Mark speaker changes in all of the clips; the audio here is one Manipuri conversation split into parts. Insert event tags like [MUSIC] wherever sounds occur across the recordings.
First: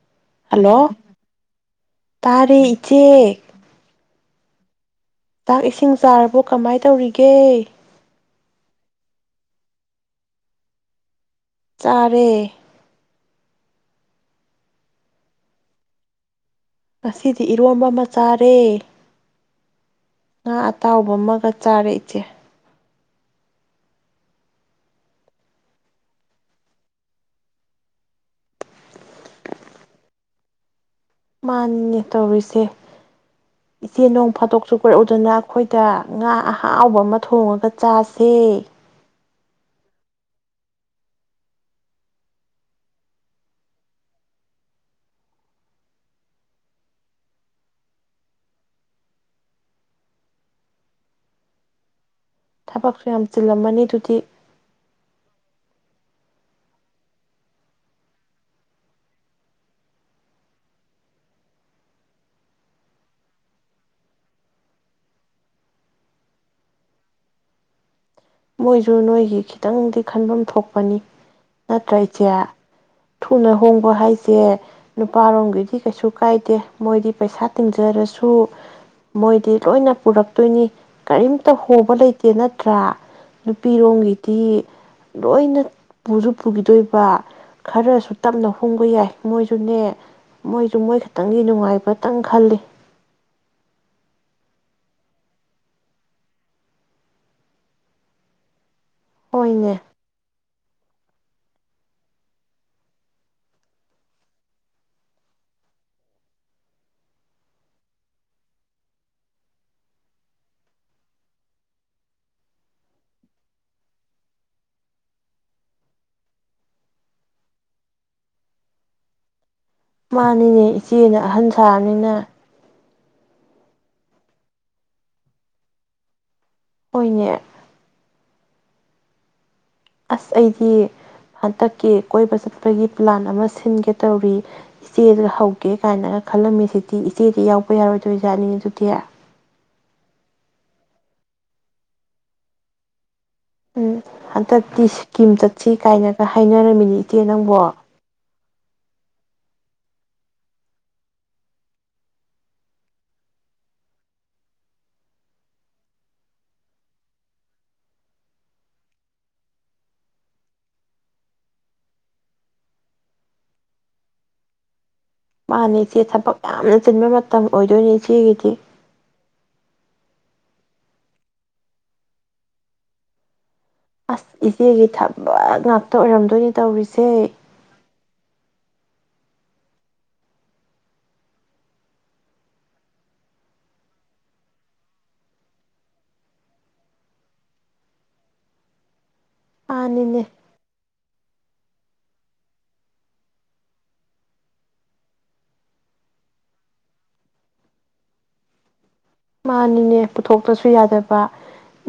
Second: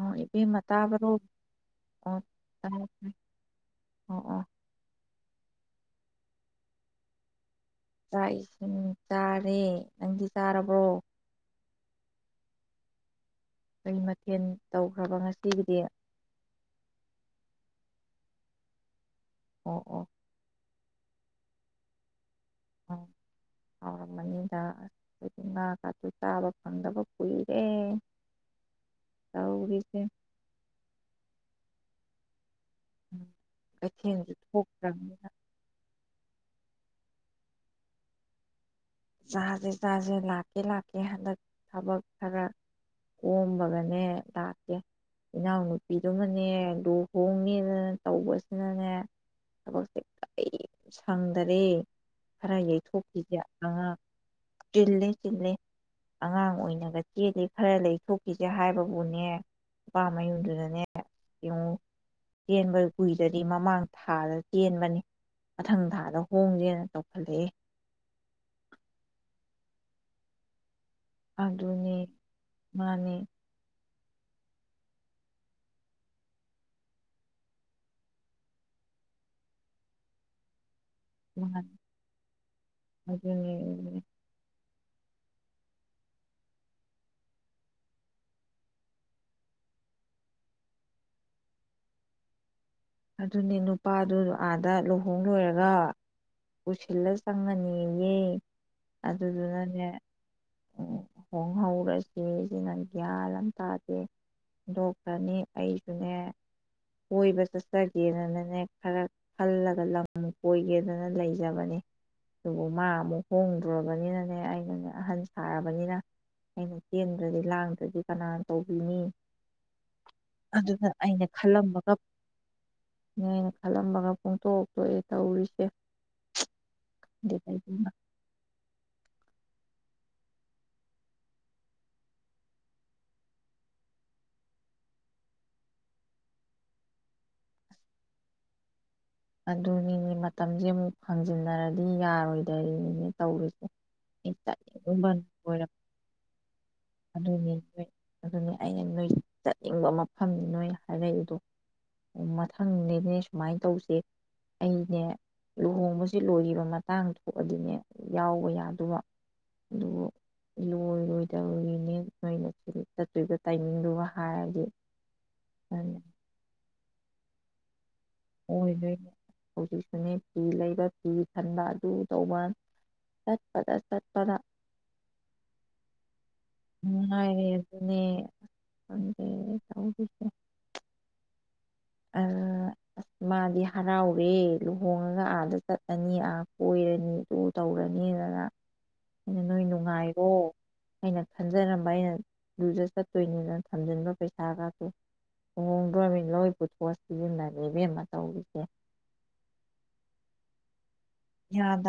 Speaker 1: ꯑꯣ ꯏꯕꯦꯝꯃ
Speaker 2: ꯍꯜꯂꯣ
Speaker 1: ꯇꯕ꯭ꯔꯣ ꯑꯣ
Speaker 2: ꯇꯥꯔꯦ ꯏꯆꯦ
Speaker 1: [INAUDIBLE] ꯑꯣ ꯑꯣ
Speaker 2: ꯆꯥꯛ ꯏꯁꯤꯡ ꯆꯥꯔꯕꯣ ꯀꯃꯥꯏ ꯇꯧꯔꯤꯒꯦ
Speaker 1: ꯆꯥꯛ ꯏꯁꯤꯡ ꯆꯔꯦ ꯅꯪꯗꯤ ꯆꯔꯕꯣ
Speaker 2: ꯆꯥꯔꯦ
Speaker 1: ꯀꯩ ꯃꯊꯦꯜ ꯇꯧꯈ꯭ꯔꯕ ꯉꯁꯤꯒꯤꯗꯤ
Speaker 2: ꯉꯁꯤꯗꯤ ꯏꯔꯣꯝꯕ ꯑꯃ ꯆꯔꯦ
Speaker 1: ꯑꯣ ꯑꯣ
Speaker 2: ꯉꯥ ꯑꯇꯥꯎꯕ ꯑꯃꯒ ꯆꯔꯦ ꯏꯆꯦ
Speaker 1: ꯑꯝ ꯍꯥꯎꯔꯝ ꯃꯅꯤꯗ ꯑꯩꯈꯣꯏꯗꯤ ꯉꯥꯒꯁꯦ ꯆꯥꯕ ꯐꯪꯗꯕ ꯀꯨꯏꯔꯦ ꯇꯧꯔꯤꯁꯦ
Speaker 2: ꯃꯅꯤꯅꯦ ꯇꯧꯔꯤꯁꯦ
Speaker 1: ꯎꯝ
Speaker 2: ꯏꯆꯦ ꯅꯣꯡ
Speaker 1: ꯀꯩꯊꯦꯜꯁꯨ
Speaker 2: ꯐꯗꯣꯛꯁꯨ ꯀꯣꯏꯔꯛ ꯎ
Speaker 1: ꯊꯣꯛꯇ꯭ꯔꯕꯅꯤ
Speaker 2: ꯗꯅ ꯑꯩꯈꯣꯏꯗ ꯉꯥ ꯑꯍꯥꯎꯕ ꯑꯃ ꯊꯣꯡꯉꯒ ꯆꯁꯦ
Speaker 1: ꯆꯁꯦ ꯆꯁꯦ ꯂꯛꯀꯦ ꯍꯟꯗꯛ ꯊꯕꯛ ꯈꯔ ꯀꯣꯝꯕꯒꯅꯦ ꯂꯥꯛꯀꯦ ꯏꯅꯥꯎ ꯅꯨꯄꯤ ꯗꯨꯅꯅꯦ ꯂꯨꯍꯣꯡꯅꯤꯅꯅꯦ ꯇꯧꯕꯁꯤꯅꯅꯦ ꯊꯕꯛꯁꯦ ꯀꯔꯤꯝ ꯁꯪꯗꯔꯦ ꯈꯔ ꯌꯩꯊꯣꯛ [INAUDIBLE]
Speaker 2: ꯃꯅꯤ ꯗꯨꯗꯤ
Speaker 1: ꯆꯤꯟꯂꯤ ꯑꯉꯥꯡ ꯑꯣꯏꯅꯒ ꯆꯦꯟꯂꯦ ꯈꯔ ꯌꯩꯊꯣꯛꯈꯤꯁꯦ ꯍꯥꯏꯕꯕꯨꯅꯦ ꯅꯨꯄꯥ ꯃꯌꯨꯝꯗꯨꯅꯅꯦ ꯌꯦꯡꯉꯨ ꯆꯦꯟꯕ ꯀꯨꯏꯗꯔꯤ ꯃꯃꯥꯡ ꯊꯥꯗ ꯆꯦꯟꯕꯅꯦ ꯃꯊꯪ ꯊꯥꯗ ꯍꯣꯡꯁꯦꯅ ꯇꯧꯈꯠ ꯂꯛꯑꯦ
Speaker 2: ꯃꯣꯏꯁꯨ ꯅꯣꯏꯒꯤ ꯈꯤꯇꯪꯗꯤ ꯈꯟꯐꯝ ꯊꯣꯛ ꯄꯅꯤ ꯅꯠꯇ꯭ꯔ
Speaker 1: ꯑꯗꯨꯅꯦ
Speaker 2: ꯏꯆꯦ
Speaker 1: ꯃꯥꯅꯦ
Speaker 2: ꯊꯨꯅ ꯍꯣꯡꯕ ꯍꯥꯏ ꯁꯦ ꯅꯨꯄꯥ ꯔꯣꯝꯒꯤꯗꯤ ꯀꯩꯁꯨ ꯀꯥꯏꯗꯦ ꯃꯣꯏꯗꯤ ꯄꯩꯁꯥ ꯇꯤꯡꯖꯔꯁꯨ ꯃꯣꯏꯗꯤ ꯂꯣꯏꯅ ꯄꯨꯔꯛꯇꯩꯅꯤ ꯀꯔꯤꯝꯇ
Speaker 1: ꯃꯥꯅꯦ
Speaker 2: ꯍꯣꯕ ꯂꯩꯇꯦ ꯅꯠꯇ꯭ꯔ
Speaker 1: ꯑꯗꯨꯅꯦ ꯑꯗꯨꯅꯦ
Speaker 2: ꯔꯣꯝꯒꯤꯗꯤ ꯂꯣꯏꯅ ꯄꯨꯁꯨ ꯄꯨꯈꯤꯗꯩꯕ ꯈꯔꯁꯨ ꯇꯞꯅ ꯍꯣꯡꯕ ꯌꯥꯏ ꯃꯣꯏꯁꯨꯅꯦ ꯃꯣꯏꯁꯨ ꯃꯣꯏꯈꯇꯪꯒꯤ ꯅꯨꯡꯉꯥꯏꯕꯇꯪ ꯈꯟꯂꯤ
Speaker 1: ꯑꯗꯨꯅꯦ ꯅꯨꯄꯥꯗꯨ ꯑꯥꯗ ꯂꯨꯍꯣꯡ ꯂꯣꯏꯔꯒ ꯄꯨꯁꯟꯂ ꯆꯪꯑꯅꯤ ꯑꯌꯦ
Speaker 2: ꯍꯣꯏꯅꯦ
Speaker 1: ꯑꯗꯨꯗꯨꯅꯅꯦ ꯍꯣꯡꯍꯧꯔꯁꯦꯁꯤꯅ ꯒ꯭ꯌꯥꯟ ꯑꯃ ꯇꯥꯗꯦ ꯗꯣꯛꯇ꯭ꯔꯅꯤ ꯑꯩꯁꯨꯅꯦ ꯀꯣꯏꯕ ꯆꯠꯁꯤ ꯆꯠꯆꯒꯦꯅꯅꯅꯦ ꯈꯔ ꯈꯜꯂꯒ ꯂꯝ ꯑꯃꯨꯛ ꯀꯣꯏꯒꯦꯗꯅ ꯂꯩꯖꯕꯅꯦ ꯑꯗꯨꯕꯨ ꯃꯥ ꯑꯃꯨꯛ ꯍꯣꯡꯗ꯭ꯔꯕꯅꯤꯅꯅꯦ ꯑꯩꯅꯅꯦ ꯑꯍꯟ ꯁꯥꯔꯕꯅꯤꯅ ꯑꯩꯅ ꯆꯦꯟꯗ꯭ꯔꯗꯤ ꯂꯥꯡꯗ꯭ꯔꯗꯤ ꯀꯅꯥꯅ ꯇꯧꯕꯤꯅꯤ
Speaker 2: ꯃꯥꯅꯤꯅꯦ ꯏꯆꯦꯅ ꯑꯍꯟ ꯁꯥꯔꯅꯤꯅ
Speaker 1: ꯎꯝ ꯈꯜꯂꯝꯕꯒ ꯄꯨꯡꯊꯣꯛ ꯇꯣꯛꯑꯦ ꯇꯧꯔꯤꯁꯦ
Speaker 2: ꯍꯣꯏꯅꯦ
Speaker 1: [INAUDIBLE]
Speaker 2: ꯑꯁ ꯑꯩꯗꯤ ꯍꯟꯗꯛꯀꯤ ꯀꯣꯏꯕ ꯆꯠꯄꯒꯤ ꯄ꯭ꯂꯥꯟ ꯑꯃ ꯁꯤꯟꯒꯦ ꯇꯧꯔꯤ ꯏꯆꯦꯗ ꯍꯧꯒꯦ ꯀꯥꯏꯅꯒ ꯈꯜꯂꯝꯃꯤ ꯁꯤꯗꯤ ꯏꯆꯦꯗꯤ ꯌꯥꯎꯕ ꯌꯥꯔꯣꯏꯗꯣꯏꯖꯥꯠꯅꯤꯅꯦ ꯑꯗꯨꯗꯤ
Speaker 1: ꯑꯗꯨꯅꯤꯅꯦ ꯃꯇꯝꯁꯦ ꯑꯃꯨꯛ ꯐꯥꯡꯖꯤꯟꯅꯔꯗꯤ ꯌꯥꯔꯣꯏꯗꯔꯤꯅꯤꯅꯦ ꯇꯧꯔꯤꯁꯦ
Speaker 2: ꯎꯝ
Speaker 1: ꯑꯩ
Speaker 2: ꯍꯟꯗꯛꯇꯤ
Speaker 1: ꯆꯠꯅꯤꯡꯕ
Speaker 2: ꯁꯤꯀꯤꯝ
Speaker 1: ꯂꯣꯏꯔꯕ
Speaker 2: ꯆꯠꯁꯤ ꯀꯥꯏꯅꯒ ꯍꯥꯏꯅꯔꯝꯃꯤꯅꯤ ꯏꯆꯦ
Speaker 1: ꯑꯗꯨꯅꯤ
Speaker 2: ꯅꯪꯕꯣ
Speaker 1: ꯑꯩ ꯑꯗꯨꯅꯤ ꯑꯩꯅ ꯅꯣꯏꯗ-ꯗ ꯏꯪꯕ ꯃꯐꯝꯅꯤ ꯅꯣꯏꯅ ꯍꯥꯏꯔꯛꯏꯗꯣ ꯃ-ꯃꯊꯪꯗꯩꯗꯤ ꯁꯨꯃꯥꯏ ꯇꯧꯁꯤ ꯑꯩꯅꯦ ꯂꯨꯍꯣꯡꯕꯖꯤ ꯂꯣꯏꯒꯤꯕ ꯃꯇꯥꯡ ꯊꯣꯛꯑꯗꯤꯅꯦ ꯌꯥꯎꯕ ꯌꯥꯗꯨꯕ ꯑꯗꯨꯕꯨ ꯂꯣꯏꯔꯣꯏꯗ [UNINTELLIGIBLE] ꯅꯦ ꯍꯥꯏꯅ ꯆꯠꯇꯨꯏꯕ ꯇꯥꯏꯃꯤꯡꯗꯨꯒ ꯍꯥꯏꯔꯗꯤ
Speaker 2: ꯃꯅꯤ
Speaker 1: ꯑꯗꯨꯅ
Speaker 2: ꯏꯆꯦ ꯊꯕꯛ ꯌꯥꯝꯅ ꯆꯤꯟꯕ ꯃꯇꯝ ꯑꯣꯏꯗꯣꯏꯅꯦ ꯏꯆꯦꯒꯤꯗꯤ
Speaker 1: ꯑꯣꯏꯗꯨꯏꯅꯤ [UNINTELLIGIBLE] ꯐꯤ ꯂꯩꯕ ꯐꯤ ꯈꯟꯕ ꯑꯗꯨ ꯇꯧꯕ ꯆꯠꯄꯗ
Speaker 2: ꯑꯁ
Speaker 1: ꯆꯠꯄꯗ
Speaker 2: ꯏꯆꯦꯒꯤ ꯊꯕꯛ ꯉꯥꯛꯇ ꯑꯣꯏꯔꯝꯗꯣꯏꯅꯦ ꯇꯧꯔꯤꯁꯦ
Speaker 1: ꯉꯥꯏꯔꯦ [UNINTELLIGIBLE] ꯑ꯭ꯔ-ꯔ ꯃꯥꯗꯤ ꯍꯔꯥꯎꯋꯦ ꯂꯨꯍꯣꯡꯉꯥꯒ ꯑꯗꯥ ꯆꯠꯂꯥꯅꯤ ꯑꯥ-ꯀꯣꯏꯔꯅꯤ ꯑꯗꯨ ꯇꯧꯔꯅꯤꯅ ꯅꯣꯏ
Speaker 2: ꯃꯥꯅꯤꯅꯦ
Speaker 1: ꯅꯨꯡꯉꯥꯏꯔꯣ ꯑꯩꯅ ꯍꯟꯖꯔꯝꯕ ꯑꯩꯅ ꯗꯨꯗ ꯆꯠꯇꯣꯏꯅꯤꯅ ꯊꯝꯖꯤꯟꯕ ꯄꯩꯁꯥꯒꯥꯁꯦ ꯂꯣꯏꯗꯨꯏꯔꯝꯃꯦ ꯂꯣꯏ ꯄꯣꯁ ꯁꯤꯖꯤꯟꯅꯔꯦ ꯏꯕꯦꯝꯃ ꯇꯧꯔꯤꯁꯦ
Speaker 2: ꯃꯥꯅꯤꯅꯦ ꯄꯨꯊꯣꯛꯇ꯭ꯔꯥꯁꯨ ꯌꯥꯗ ꯄ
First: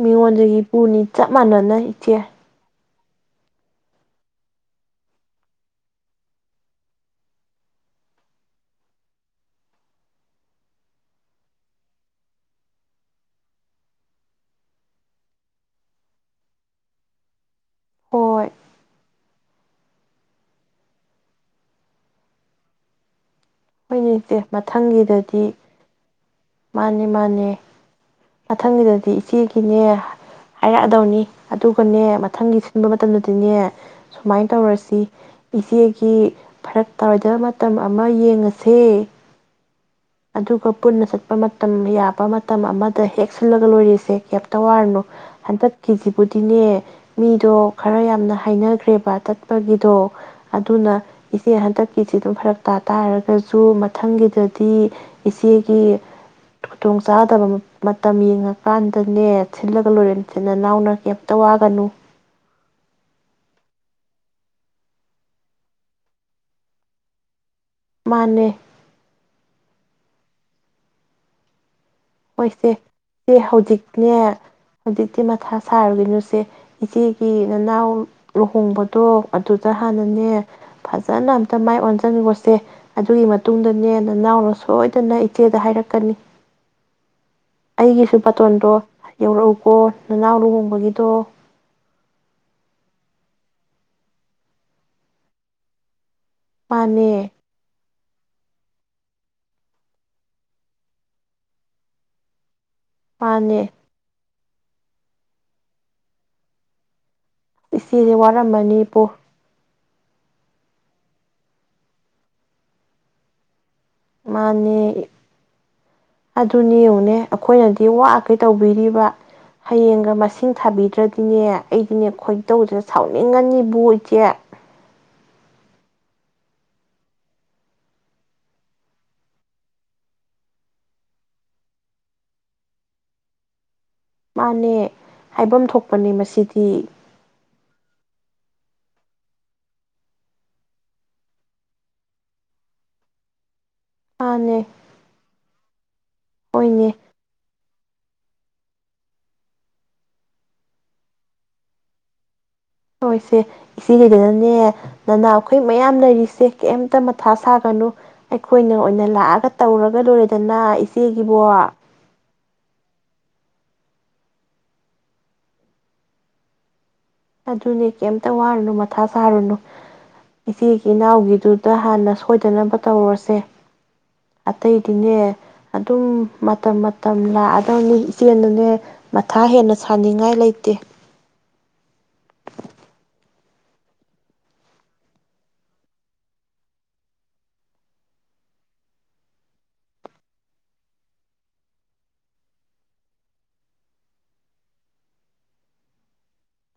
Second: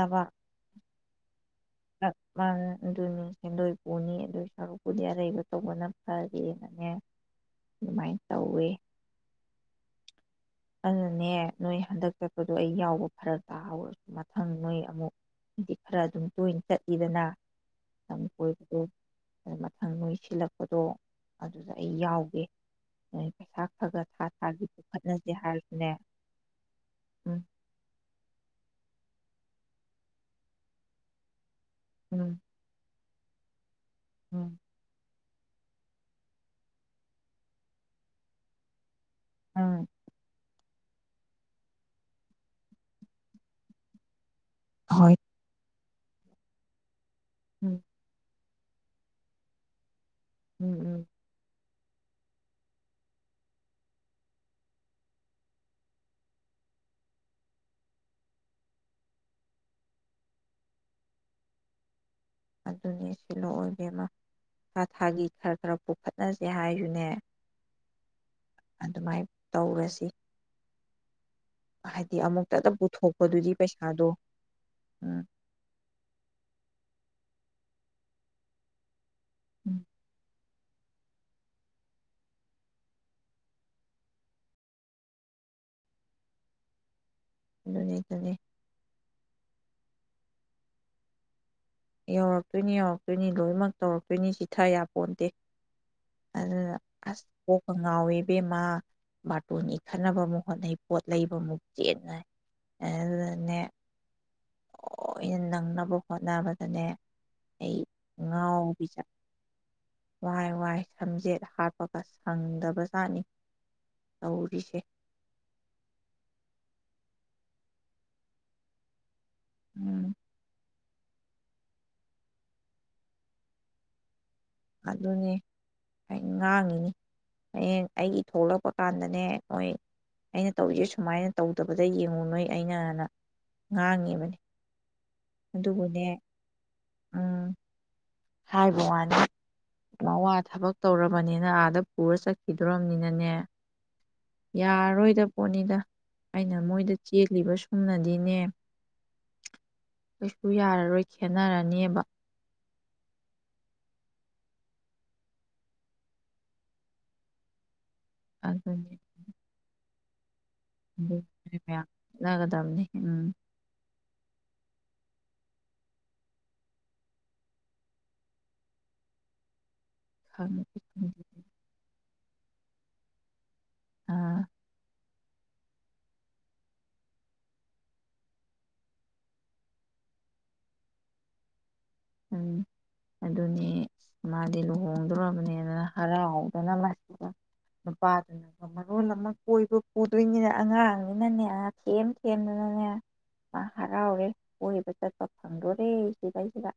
Speaker 2: ꯃꯤꯉꯣꯟꯗꯒꯤ ꯄꯨꯅꯤ ꯆꯞ ꯃꯟꯅ
Speaker 1: ꯆꯠ ꯄꯥꯟꯅꯩ ꯑꯗꯨꯅꯤ ꯁꯦꯟꯗꯣꯏ ꯄꯨꯅꯤ ꯑꯗꯨ ꯁꯔꯨꯛꯄꯨꯗꯤ ꯑꯔꯩꯕ ꯇꯧꯕꯅ ꯐꯥꯔꯦꯅꯅꯦ ꯑꯗꯨꯃꯥꯏ ꯇꯧꯋꯦ꯫ ꯑꯗꯨꯅꯅꯦ ꯅꯣꯏ ꯍꯟꯗꯛ ꯆꯠꯄꯗꯣ ꯑꯩꯪꯥ ꯌꯥꯎꯕ ꯐꯔꯛ ꯇꯥꯍꯧꯔꯦ ꯃꯊꯪ ꯅꯣꯏ ꯑꯃꯨꯛ ꯕꯤꯠ ꯈꯔ ꯑꯗꯨꯝ ꯇꯣꯢꯅ ꯆꯠꯂꯤꯗꯅ ꯂꯝ
Speaker 2: ꯍꯣꯏ
Speaker 1: ꯀꫭꯏꯕꯗꫭ ꯃꯊꯪ ꯅꯣꯏ ꯁꯤꯟꯂꯛꯄꯗꯣ ꯑꯗꯨꯗ ꯑꯩ ꯌꯥꯎꯒꯦ ꯎꯝ ꯄꯩꯁꯥ ꯈꯔ ꯈꯔ
Speaker 2: ꯍꯣꯏꯅꯦ
Speaker 1: ꯊꯥ-ꯊꯥꯒꯤ ꯄꯨꯈꯠꯅꯁꯦ ꯍꯥꯏꯔꯁꯨꯅꯦ
Speaker 2: ꯃꯥꯟꯅꯤ
Speaker 1: ꯎꯝ
Speaker 2: ꯃꯥꯟꯅꯦ ꯃꯊꯪꯒꯤꯗꯗꯤ ꯏꯆꯦꯒꯤꯅꯦ ꯍꯥꯏꯔꯛꯑꯗꯧꯅꯤ ꯑꯗꯨꯒꯅꯦ
Speaker 1: ꯎꯝ
Speaker 2: ꯃꯊꯪꯒꯤ ꯁꯤꯟꯕ ꯃ [UNINTELLIGIBLE] ꯁꯨꯃꯥꯏ
Speaker 1: ꯎꯝ
Speaker 2: ꯇꯧꯔꯁꯤ ꯏꯆꯦꯒꯤ ꯐꯔꯛ ꯇꯥꯔꯣꯏꯗꯕ ꯃꯇꯝ ꯑꯃ ꯌꯦꯡꯉꯥꯁꯦꯌ
Speaker 1: ꯎꯝ
Speaker 2: ꯑꯗꯨꯒ ꯄꯨꯟꯅ ꯆꯠꯄ ꯃꯇꯝ ꯌꯥꯕ ꯃꯇꯝ ꯑꯃꯗ ꯍꯦꯛ ꯁꯤꯜꯂꯗ ꯂꯣꯏꯔꯦꯁꯦ ꯇꯧꯋꯥꯔꯅꯣ
Speaker 1: ꯍꯣꯏ
Speaker 2: ꯍꯟꯇꯛ [UNINTELLIGIBLE] ꯃꯤꯗꯣ
Speaker 1: ꯎꯝ
Speaker 2: ꯈꯔ ꯌꯥꯝꯅ ꯍꯥꯏꯅꯈꯔ꯭ꯦꯕ [UNINTELLIGIBLE]
Speaker 1: ꯎꯝ
Speaker 2: ꯑꯗꯨꯅ
Speaker 1: ꯎꯝ
Speaker 2: ꯏꯆꯦ ꯍꯟꯇꯛ [UNINTELLIGIBLE] [UNINTELLIGIBLE] ꯃꯊꯪꯒꯤꯗꯗꯤ ꯏꯆꯦꯒꯤ ꯈꯨꯗꯣꯡ ꯆꯥꯗꯕ ꯃꯇꯝ ꯌꯦꯉꯥꯀꯥꯟꯗꯅꯦ [UNINTELLIGIBLE] [UNINTELLIGIBLE]
Speaker 1: ꯑꯗꯨꯅꯤ [UNINTELLIGIBLE] ꯊꯥ ꯊꯥꯒꯤ ꯈꯔ ꯈꯔ ꯄꯨꯈꯠꯅꯁꯦ ꯍꯥꯏꯌꯨꯅꯦ
Speaker 2: ꯃꯥꯅꯦ
Speaker 1: ꯑꯗꯨꯃꯥꯏ ꯇꯧꯔꯁꯤ ꯍꯥꯏꯗꯤ
Speaker 2: ꯍꯣꯏ
Speaker 1: ꯑꯃꯨꯛꯇꯗ
Speaker 2: ꯏꯆꯦ ꯏꯆꯦ
Speaker 1: ꯄꯨꯊꯣꯛꯄꯗꯨꯗꯤ ꯄꯩꯁꯥꯗꯣ
Speaker 2: ꯍꯧꯖꯤꯛꯇꯤꯅꯦ
Speaker 1: ꯎꯝ
Speaker 2: [UNINTELLIGIBLE] ꯃꯊꯥ ꯁꯥꯔꯨꯈꯤꯅꯨꯁꯦ ꯏꯆꯦꯒꯤ ꯅꯅꯥꯎ ꯂꯨꯍꯣꯡꯕꯗꯣ ꯑꯗꯨꯗ ꯍꯥꯟꯅꯅꯦ ꯐꯖꯅ ꯑꯝꯇ ꯃꯥꯏ ꯑꯣꯟꯖꯟꯒꯣꯁꯦ ꯑꯗꯨꯏ ꯃꯇꯨꯡꯗꯅꯦ ꯅꯅꯥꯎꯅ ꯁꯣꯏꯗꯅ ꯏꯆꯦꯗ ꯍꯥꯏꯔꯛꯀꯅꯤ
Speaker 1: ꯑꯗꯨꯅꯤ
Speaker 2: ꯑꯩꯒꯤꯁꯨ
Speaker 1: ꯑꯗꯨꯅꯤ
Speaker 2: ꯕꯥꯇꯣꯟꯗꯣ ꯌꯧꯔꯛꯎꯀꯣ ꯅꯅꯥꯎ ꯂꯨꯍꯣꯡꯕꯒꯤꯗꯣ
Speaker 1: ꯌꯧꯔꯛꯇꯣꯏꯅꯤ ꯌꯧꯔꯛꯇꯣꯏꯅꯤ ꯂꯣꯏꯅꯃꯛ ꯇꯧꯔꯛꯇꯣꯏꯅꯤ ꯆꯤꯊ ꯌꯥ ꯄꯣꯟꯇꯦ ꯑꯗꯨꯅ
Speaker 2: ꯃꯥꯅꯦ
Speaker 1: ꯑꯁ ꯀꯣꯛꯀ ꯉꯥꯎꯋꯦ ꯕꯦꯝꯃꯥ ꯕꯥꯇꯣꯟꯒꯤ ꯈꯠꯅꯕ ꯑꯃꯨꯛ ꯍꯣꯠꯅꯩ ꯄꯣꯠ ꯂꯩꯕ ꯑꯃꯨꯛ ꯆꯦꯟꯅꯩ
Speaker 2: ꯃꯥꯥꯅꯦ
Speaker 1: ꯂꯣꯏ ꯅꯪꯅꯕ ꯍꯣꯠꯅꯕ ꯑꯅꯦ
Speaker 2: ꯏꯆꯦꯁꯦ ꯋꯥꯔꯝꯃꯅꯤꯕꯨ
Speaker 1: ꯋꯥꯔꯦ ꯋꯥꯔꯦ ꯁꯝꯖꯦꯠ ꯍꯥꯠꯄꯒ ꯁꯪꯗꯕꯖꯥꯠꯅꯤ
Speaker 2: ꯃꯥꯅꯦ ꯑꯗꯨꯅꯤ ꯌꯦꯉꯨꯅꯦ ꯑꯈꯣꯏꯅꯗꯤ ꯋꯥꯈꯩ ꯇꯧꯕꯤꯔꯤꯕ ꯍꯌꯦꯡꯒ
Speaker 1: ꯎꯝ
Speaker 2: ꯃꯁꯤꯡ ꯊꯥꯕꯤ [UNINTELLIGIBLE] ꯑꯩꯗꯤꯅꯦ ꯈꯣꯏꯗꯧꯁꯦ ꯁꯥꯎꯅꯤꯡꯉꯅꯤꯕꯨ ꯏꯆꯦ
Speaker 1: ꯑꯗꯨꯅꯦ ꯉꯥꯡꯉꯤꯅꯤ ꯍꯌꯦꯡ ꯑꯩꯒꯤ ꯊꯣꯛꯂꯛꯄ ꯀꯥꯟꯗꯅꯦ ꯅꯣꯏ ꯑꯩꯅ ꯇꯧꯔꯤꯁꯦ ꯁꯨꯃꯥꯏꯅ ꯇꯧꯗꯕꯗ ꯌꯦꯡꯉꯨ ꯅꯣꯏ ꯑꯩꯅꯅ ꯉꯥꯡꯉꯤꯕꯅꯤ
Speaker 2: ꯃꯥꯅꯦ ꯍꯥꯏꯕꯝ
Speaker 1: ꯑꯗꯨꯕꯨꯅꯦ
Speaker 2: ꯊꯣꯛꯄꯅꯦ ꯃꯁꯤꯗꯤ
Speaker 1: ꯎꯝ ꯍꯥꯏꯕ ꯋꯥꯅꯤ ꯃꯋꯥ ꯊꯕꯛ ꯇꯧꯔꯕꯅꯤꯅ ꯑꯥꯗ ꯄꯨꯔ ꯆꯠꯈꯤꯗꯣꯔꯕꯅꯤꯅꯅꯦ
Speaker 2: ꯃꯥꯅꯦ
Speaker 1: ꯌꯥꯔꯣꯏꯗ [UNINTELLIGIBLE] ꯅꯤꯗ ꯑꯩꯅ ꯃꯣꯏꯗ
Speaker 2: ꯍꯣꯏꯅꯦ
Speaker 1: ꯆꯦꯜꯂꯤꯕ ꯁꯨꯝꯅꯗꯤꯅꯦ ꯀꯩꯁꯨ ꯌꯥꯔꯔꯣꯏ ꯈꯦꯠꯅꯔꯅꯦꯕ
Speaker 2: ꯍꯣꯏꯁꯦ ꯏꯆꯦꯒꯤꯗꯅꯅꯦ ꯅꯅꯥꯎꯈꯣꯏ ꯃꯌꯥꯝ ꯂꯩꯔꯤꯁꯦ ꯀꯩꯝꯇ ꯃꯊꯥ ꯁꯥꯒꯅꯨ ꯑꯩꯈꯣꯏꯅ
Speaker 1: ꯑꯗꯨꯅꯤ
Speaker 2: ꯑꯣꯏꯅ ꯂꯥꯛꯑꯒ ꯇꯧꯔ [UNINTELLIGIBLE]
Speaker 1: [UNINTELLIGIBLE] ꯎꯝ
Speaker 2: ꯑꯗꯨꯅꯦ ꯀꯩꯝꯇ ꯋꯥꯔꯨꯅꯨ ꯃꯊꯥ ꯁꯥꯔꯨꯅꯨ
Speaker 1: ꯈꯪꯗꯦ
Speaker 2: ꯏꯆꯦ
Speaker 1: ꯈꯪꯗꯦ
Speaker 2: ꯏꯅꯥꯎꯒꯤꯗꯨꯗ ꯍꯥꯟꯅ ꯀꯣꯏꯗꯅꯕ ꯇꯧꯔꯁꯦ
Speaker 1: ꯑꯥ
Speaker 2: ꯑꯇꯩꯗꯤꯅꯦ ꯑꯗꯨꯝ ꯃꯇꯝ ꯃꯇꯝ ꯂꯥꯛꯑꯗꯧꯅꯤ ꯏꯆꯦ ꯅꯅꯦ ꯃꯊꯥ ꯍꯦꯟꯅ ꯁꯥꯅꯤꯡꯉꯥꯏ ꯂꯩꯇꯦ
Speaker 1: ꯎꯝ ꯑꯗꯨꯅꯦ ꯃꯥꯗꯤ ꯂꯨꯍꯣꯡꯗꯣꯔꯕꯅꯤꯗꯅ ꯍꯔꯥꯎꯗꯅ ꯃꯥꯁꯤꯗ ꯅꯨꯄꯥꯗꯨꯅ ꯃꯔꯣꯜ ꯑꯃ ꯀꯣꯏꯕ ꯄꯨꯗꯣꯏꯅꯤꯅ ꯑꯉꯥꯡꯅꯤꯅꯅꯦ ꯊꯦꯝ ꯊꯦꯝꯗꯅꯅꯦ ꯃꯥ ꯍꯔꯥꯎꯔꯦ ꯀꯣꯏꯕ ꯆꯠꯄ ꯐꯪꯗꯣꯔꯦ ꯁꯤꯗꯩꯁꯤꯗ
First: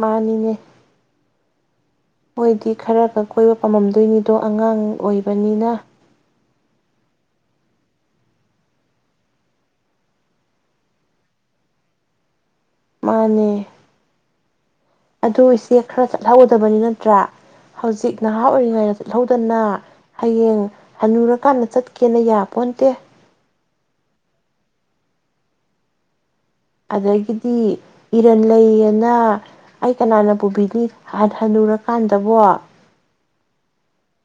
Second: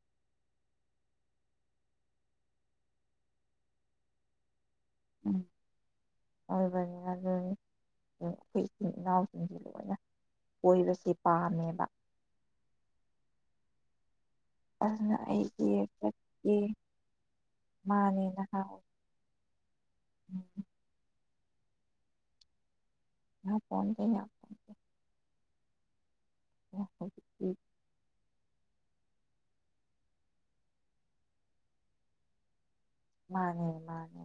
Speaker 2: ꯃꯥꯅꯤꯅꯦ ꯃꯣꯏꯗꯤ ꯈꯔꯒ ꯀꯣꯏꯕ ꯄꯥꯝꯃꯝꯗꯣꯏꯅꯤꯗꯣ ꯑꯉꯥꯡ ꯑꯣꯏꯕꯅꯤꯅ
Speaker 1: ꯑꯣꯏꯕꯅꯤ ꯑꯗꯨꯅꯤ ꯑꯩꯈꯣꯏ ꯏꯆꯤꯜ ꯏꯅꯥꯎꯁꯤꯡꯁꯦ ꯂꯣꯏꯅ ꯀꯣꯏꯕꯁꯦ ꯄꯥꯝꯃꯦꯕ
Speaker 2: ꯃꯥꯅꯦ
Speaker 1: ꯑꯗꯨꯅ
Speaker 2: ꯑꯗꯨ
Speaker 1: ꯑꯩꯁꯦ
Speaker 2: ꯏꯆꯦ ꯈꯔ
Speaker 1: ꯆꯠꯀꯦ
Speaker 2: ꯆꯠꯍꯧꯒꯗꯕꯅꯤ ꯅꯠꯇ꯭ꯔꯥ ꯍꯧꯖꯤꯛ ꯅꯍꯥ ꯑꯣꯏꯔꯤꯉꯩꯗ ꯆꯠꯍꯧꯗꯅ ꯍꯌꯦꯡ ꯍꯅꯨꯔ ꯃꯥꯅ ꯆꯠꯀꯦꯅ ꯌꯥꯄꯣꯟꯇꯦ
Speaker 1: [UNINTELLIGIBLE] ꯍꯧꯖꯤꯛꯇꯤ
Speaker 2: ꯑꯗꯒꯤꯗꯤ ꯏ ꯂꯩꯌꯦꯅ ꯑꯩ ꯀꯅꯥꯅ ꯄꯨꯕꯤꯅꯤ ꯍꯅꯨꯔꯀꯥꯟꯗꯕꯣ
Speaker 1: ꯃꯥꯅꯦ ꯃꯥꯅꯦ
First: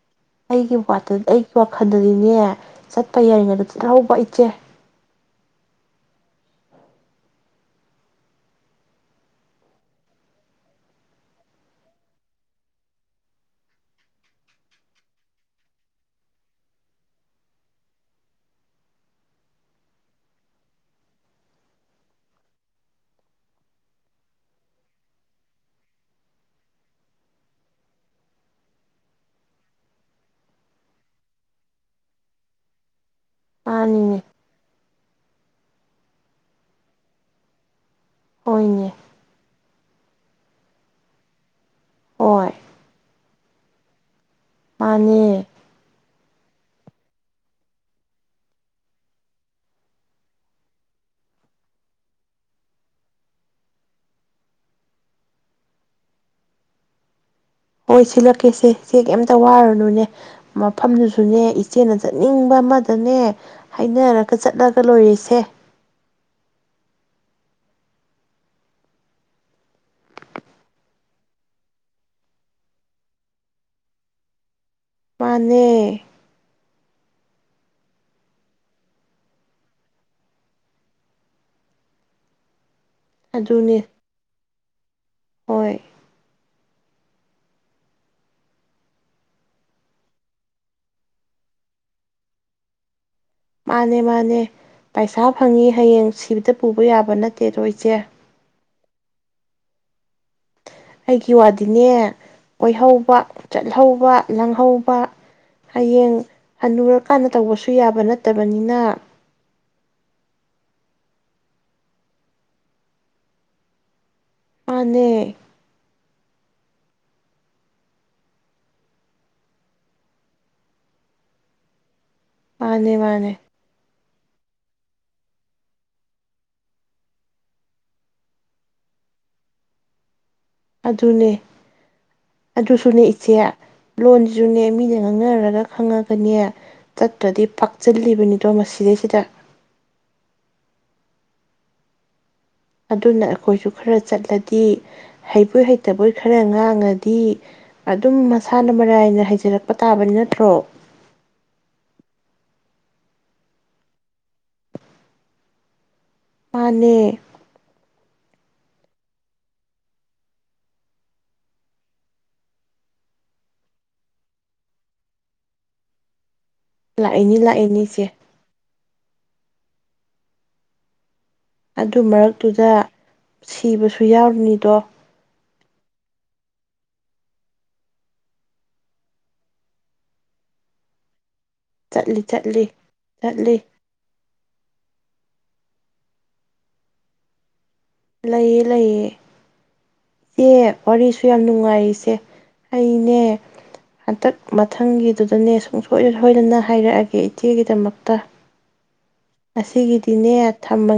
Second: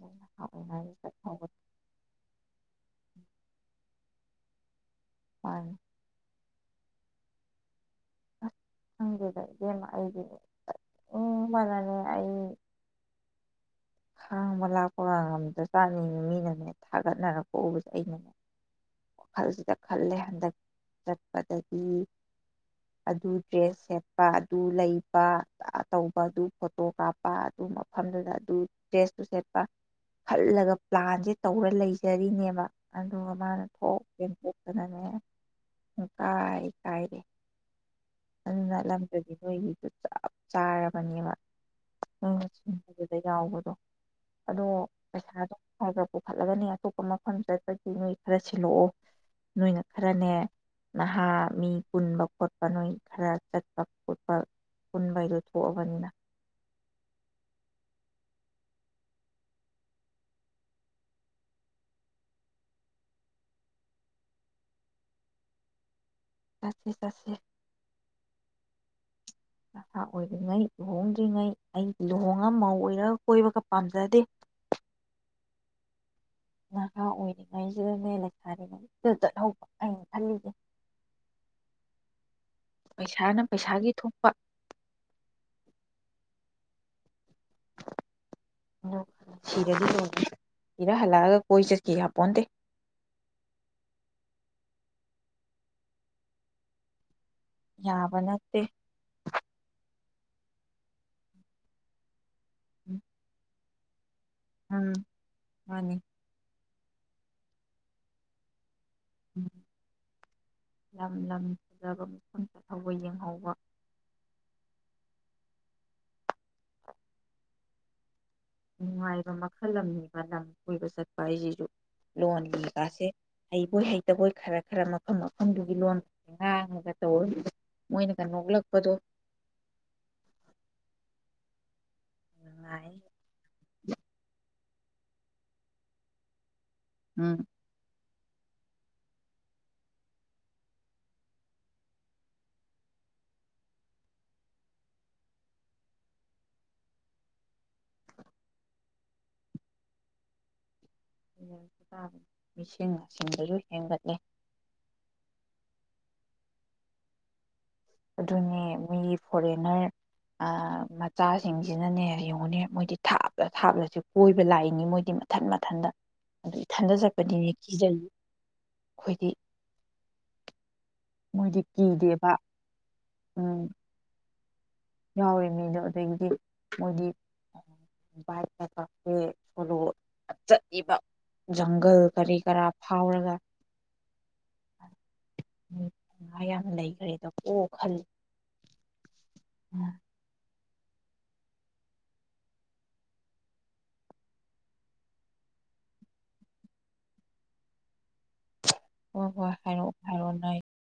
Speaker 1: ꯅꯍꯥ
Speaker 2: ꯑꯩꯒꯤ
Speaker 1: ꯑꯣꯏꯔꯤꯉꯩꯗ
Speaker 2: ꯋꯥ
Speaker 1: ꯆꯠꯍꯧꯕ
Speaker 2: ꯑꯩꯒꯤ ꯋꯥꯈꯜꯗꯗꯤꯅꯦ ꯆꯠꯄ ꯌꯥꯏꯔꯤꯉꯩꯗ ꯆꯠꯍꯧꯕ ꯍꯣꯏ ꯏꯆꯦ
Speaker 1: ꯃꯥꯅꯤ ꯈꯪꯗꯦꯗ ꯏꯕꯦꯃ ꯑꯩꯗꯤ ꯎ ꯃꯅꯅꯦ ꯑꯩ ꯈꯥꯡꯕ ꯂꯥꯛꯄꯒ ꯉꯝꯗ ꯖꯥꯠꯅꯤ ꯃꯤꯅꯅꯦ ꯊꯥꯒꯠꯅꯔꯛꯄ ꯎꯕꯁꯦ ꯑꯩꯅꯅꯦ ꯋꯥꯈꯜꯁꯤꯗ ꯈꯜꯂꯦ ꯍꯟꯗꯛ ꯆꯠꯄꯗꯒꯤ ꯑꯗꯨ ꯗ꯭ꯔꯦꯁ ꯁꯦꯠꯄ ꯑꯗꯨ ꯂꯩꯕ ꯇꯧꯕ ꯑꯗꯨ ꯐꯣꯇꯣ ꯀꯥꯞꯄ ꯑꯗꯨ ꯃꯐꯝꯗꯨꯗ ꯑꯗꯨ ꯗ꯭ꯔꯦꯁꯇꯨ ꯁꯦꯠꯄ ꯈꯜꯂꯒ ꯄ꯭ꯂꯥꯟꯁꯦ ꯇꯧꯔ ꯂꯩꯖꯔꯤꯅꯦꯕ ꯑꯗꯨꯒ ꯃꯥꯅ ꯊꯣꯛ
Speaker 2: ꯃꯥꯅꯤꯅꯦ
Speaker 1: ꯌꯦꯊꯣꯛ ꯑꯗꯨꯅꯅꯦ ꯄꯨꯡꯀꯥꯏ ꯀꯥꯏꯔꯦ ꯑꯗꯨ ꯅ
Speaker 2: ꯍꯣꯏꯅꯦ
Speaker 1: ꯂꯝ ꯑꯃ ꯀꯗꯤ ꯍ ꯆꯞ ꯆꯥꯔꯕꯅꯦꯕ
Speaker 2: ꯍꯣꯏ
Speaker 1: ꯑ [INAUDIBLE] ꯑꯗꯣ
Speaker 2: ꯃꯥꯅꯦ
Speaker 1: ꯄꯩꯁꯥꯗꯣ ꯈꯔ ꯈꯔ ꯆꯠꯂꯒꯅꯤ ꯑꯇꯣꯞꯄ ꯃꯐꯝ ꯆꯠꯄꯗꯤ ꯅꯣꯏ ꯈꯔ ꯁꯤꯜꯂꯛꯑꯣ ꯅꯣꯏꯅ ꯈꯔꯅꯦ ꯅꯍꯥ ꯃꯤ ꯄꯨꯟꯕ ꯈꯣꯠꯄ ꯅꯣꯏ ꯈꯔ ꯆꯠꯄ ꯈꯣꯠꯄ ꯄꯨꯟꯕꯩꯗꯣ ꯊꯣꯛꯑꯕꯅꯤꯅ
Speaker 2: ꯍꯣꯏ ꯁꯤꯜꯂꯛꯀꯦꯁꯦ ꯏꯆꯦ ꯀꯩꯝꯇ ꯋꯥꯔꯅꯨꯅꯦ ꯃꯐꯝꯗꯨꯁꯨꯅꯦ ꯏꯆꯦꯅ ꯆꯠꯅꯤꯡꯕ ꯑꯃꯗꯅꯦ ꯍꯥꯏꯅꯔꯒ ꯆꯠꯂꯒ ꯂꯣꯏꯔꯦꯁꯦ
Speaker 1: ꯆꯠꯁꯤ ꯆꯠꯁꯤ ꯅꯍꯥ ꯑꯣꯏꯔꯤꯉꯩ ꯂꯨꯍꯣꯡꯗ꯭ꯔꯤꯉꯩ ꯑꯩ ꯂꯨꯍꯣꯡꯉꯒ ꯃꯧ ꯑꯣꯏꯔꯒ ꯀꯣꯏꯕꯒ ꯄꯥꯝꯖꯗꯦ
Speaker 2: ꯃꯥꯅꯦ
Speaker 1: ꯅꯍꯥ ꯑꯣꯏꯔꯤꯉꯩꯁꯤꯗꯅꯦ ꯂꯩꯁꯥꯔꯤꯉꯩꯁꯤꯗ ꯆꯠꯍꯧꯕ ꯑꯩꯅ ꯈꯜꯂꯤꯁꯦ ꯄꯩꯁꯥꯅ
Speaker 2: ꯑꯗꯨꯅꯦ
Speaker 1: ꯄꯩꯁꯥꯒꯤ ꯊꯣꯛꯄ
Speaker 2: ꯍꯣꯏ
Speaker 1: ꯁꯤꯔꯗꯤ ꯂꯣꯏꯔꯦ ꯁꯤꯕ ꯍꯟꯂꯛꯂꯒ ꯀꯣꯏꯕ ꯆꯠꯀꯦ ꯌꯥꯄꯣꯟꯇꯦ
Speaker 2: ꯃꯥꯅꯦ ꯃꯥꯅꯦ ꯄꯩꯁꯥ ꯐꯪꯉꯤ ꯍꯌꯦꯡ ꯁꯤꯕꯗ ꯄꯨꯕ ꯌꯥꯕ ꯅꯠ
Speaker 1: ꯌꯥꯕ ꯅꯠꯇꯦ
Speaker 2: ꯑꯩꯒꯤ ꯋꯥꯗꯤꯅꯦ
Speaker 1: ꯎꯝ
Speaker 2: ꯀꯣꯏꯍꯧꯕ꯫ ꯆꯠꯍꯧꯕ
Speaker 1: ꯎꯝ
Speaker 2: ꯂꯥꯡꯍꯧꯕ
Speaker 1: ꯃꯥꯅꯤ
Speaker 2: ꯍꯌꯦꯡ ꯍꯟꯅꯨꯔꯀꯥꯟꯗ ꯇꯧꯕꯁꯨ ꯌꯥꯕ ꯅꯠꯇꯕꯅꯤꯅ
Speaker 1: ꯎꯝ ꯂꯝ ꯂꯝ ꯐꯖꯕ ꯃꯐꯝ ꯆꯠꯍꯧꯕ ꯌꯦꯡꯍꯧꯕ꯫
Speaker 2: ꯃꯥꯟꯅꯦ꯫
Speaker 1: [UNINTELLIGIBLE] [INAUDIBLE] ꯅꯨꯡꯉꯥꯏꯕ ꯃꯈꯜ ꯑꯃꯅꯤꯕ ꯂꯝ ꯀꯣꯏꯕ ꯆꯠꯄ ꯍꯥꯏꯖꯤꯖꯨ꯫ ꯂꯣꯟ ꯂꯤ
Speaker 2: ꯃꯥꯅꯦ
Speaker 1: ꯀꯥꯁꯦ
Speaker 2: ꯃꯥꯅꯦ
Speaker 1: ꯍꯩꯕꯣꯏ ꯍꯩ ꯇꯕꯣꯏ ꯈꯔ ꯈꯔ ꯃꯐꯝ ꯃꯐꯝꯗꯨꯒꯤ ꯂꯣꯟ ꯉꯥꯡꯉꯒ ꯇꯧꯕꯗꯨꯗ ꯃꯣꯏꯅꯒ ꯅꯣꯛꯂꯛꯄꯗꯣ
Speaker 2: ꯑꯗꯨꯅꯦ꯫
Speaker 1: ꯅꯨꯡꯉꯥꯏ
Speaker 2: ꯑꯗꯨꯁꯨꯅꯦ ꯏꯆꯦ ꯂꯣꯟꯖꯨꯅꯦ ꯃꯤꯅ ꯉꯥꯡꯅꯔꯒ ꯈꯪꯉꯒꯅꯦ
Speaker 1: ꯎꯝ
Speaker 2: ꯆꯠꯇ꯭ꯔꯗꯤ ꯐꯛꯆꯜꯂꯤ꯫ ꯅꯤꯗꯣ ꯃꯁꯤꯗꯩꯁꯤꯗ ꯑꯗꯨꯅ ꯑꯩꯈꯣꯏꯁꯨ ꯈꯔ ꯆꯠꯂꯗꯤ ꯍꯩꯕꯣꯏ ꯍꯩꯇꯕꯣꯏ ꯈꯔ ꯉꯥꯡꯉꯗꯤ ꯑꯗꯨꯝ ꯃꯁꯥꯅ ꯃꯔꯥꯏꯅ ꯍꯩꯖꯔꯛꯄ ꯇꯥꯕꯅꯤ ꯅꯠꯇ꯭ꯔꯣ꯫
Speaker 1: ꯎꯝ ꯇꯥꯕꯅꯤ ꯃꯤꯁꯤꯡ ꯅꯥꯁꯤꯡꯕꯁꯨ ꯍꯦꯟꯒꯠꯂꯦ꯫
Speaker 2: ꯃꯥꯟꯅꯦ꯫
Speaker 1: ꯑꯗꯨꯅꯦ ꯃꯤꯒꯤ ꯐꯣꯔꯦꯟꯅ꯭ꯔ ꯑꯥ ꯃꯆꯥꯁꯤꯡꯖꯤꯅꯅꯦ ꯌꯦꯡꯉꯨꯅꯦ ꯃꯣꯏꯗꯤ ꯊꯥꯞꯂ ꯊꯥꯞꯂꯕꯁꯦ ꯀꯣꯏꯕ ꯂꯥꯛꯏꯅꯤ ꯃꯣꯏꯗꯤ ꯃꯊꯟ ꯃꯊꯟꯇ꯫ ꯑꯗꯨ ꯏꯊꯟꯇ
Speaker 2: ꯂꯥꯛꯏꯅꯤ
Speaker 1: ꯆꯠꯄꯗꯗꯤ
Speaker 2: ꯂꯥꯛꯏꯅꯤ ꯏꯆꯦ
Speaker 1: ꯀꯤꯖꯩꯌꯦ꯫ ꯑꯩꯈꯣꯗꯤ
Speaker 2: ꯑꯗꯨ ꯃꯔꯛꯇꯨꯗ ꯁꯤꯕꯁꯨ ꯌꯥꯎꯔꯤꯅꯤ꯫
Speaker 1: ꯌꯥꯎꯔꯤꯃꯤꯗꯣ ꯑꯗꯩꯗꯤ ꯃꯣꯏꯗꯤ ꯚꯥ꯭ꯀꯏ ꯇ ꯀꯥꯁꯦ ꯁꯣꯂꯣ ꯆꯠꯂꯤꯕ ꯖꯪꯒꯜ
Speaker 2: ꯆꯠꯂꯤ
Speaker 1: ꯀꯔꯤ
Speaker 2: ꯆꯠꯂꯤ
Speaker 1: ꯀꯔꯥ ꯐꯥꯎꯔꯒ꯫
Speaker 2: ꯆꯠꯂꯤ
Speaker 1: [UNINTELLIGIBLE] ꯌꯥꯝ ꯂꯩꯈꯒ꯭ꯔꯦꯗ ꯀꯣ꯫
Speaker 2: ꯂꯩꯌꯦ ꯂꯩꯌꯦ꯫ ꯏꯆꯦ ꯋꯥꯔꯤꯁꯨ ꯌꯥꯝ ꯅꯨꯡꯉꯥꯏꯔꯤꯁꯦ ꯑꯩꯅꯦ ꯍꯟꯇꯛ ꯃꯊꯪꯒꯤꯗꯨꯗꯅꯦ ꯁꯨꯡꯁꯣꯏ ꯁꯣꯏꯗꯅ ꯍꯥꯏꯔꯛꯑꯒꯦ ꯏꯆꯦꯒꯤꯗꯃꯛꯇ꯫
Speaker 1: ꯍꯣꯏ ꯍꯣꯏ ꯍꯥꯏꯔꯛꯑꯣ ꯍꯥꯏꯔꯛꯑꯣ
Speaker 2: ꯉꯁꯤꯒꯤꯗꯤꯅꯦ
Speaker 1: ꯅꯣꯏ
Speaker 2: ꯊꯃꯒꯦ꯫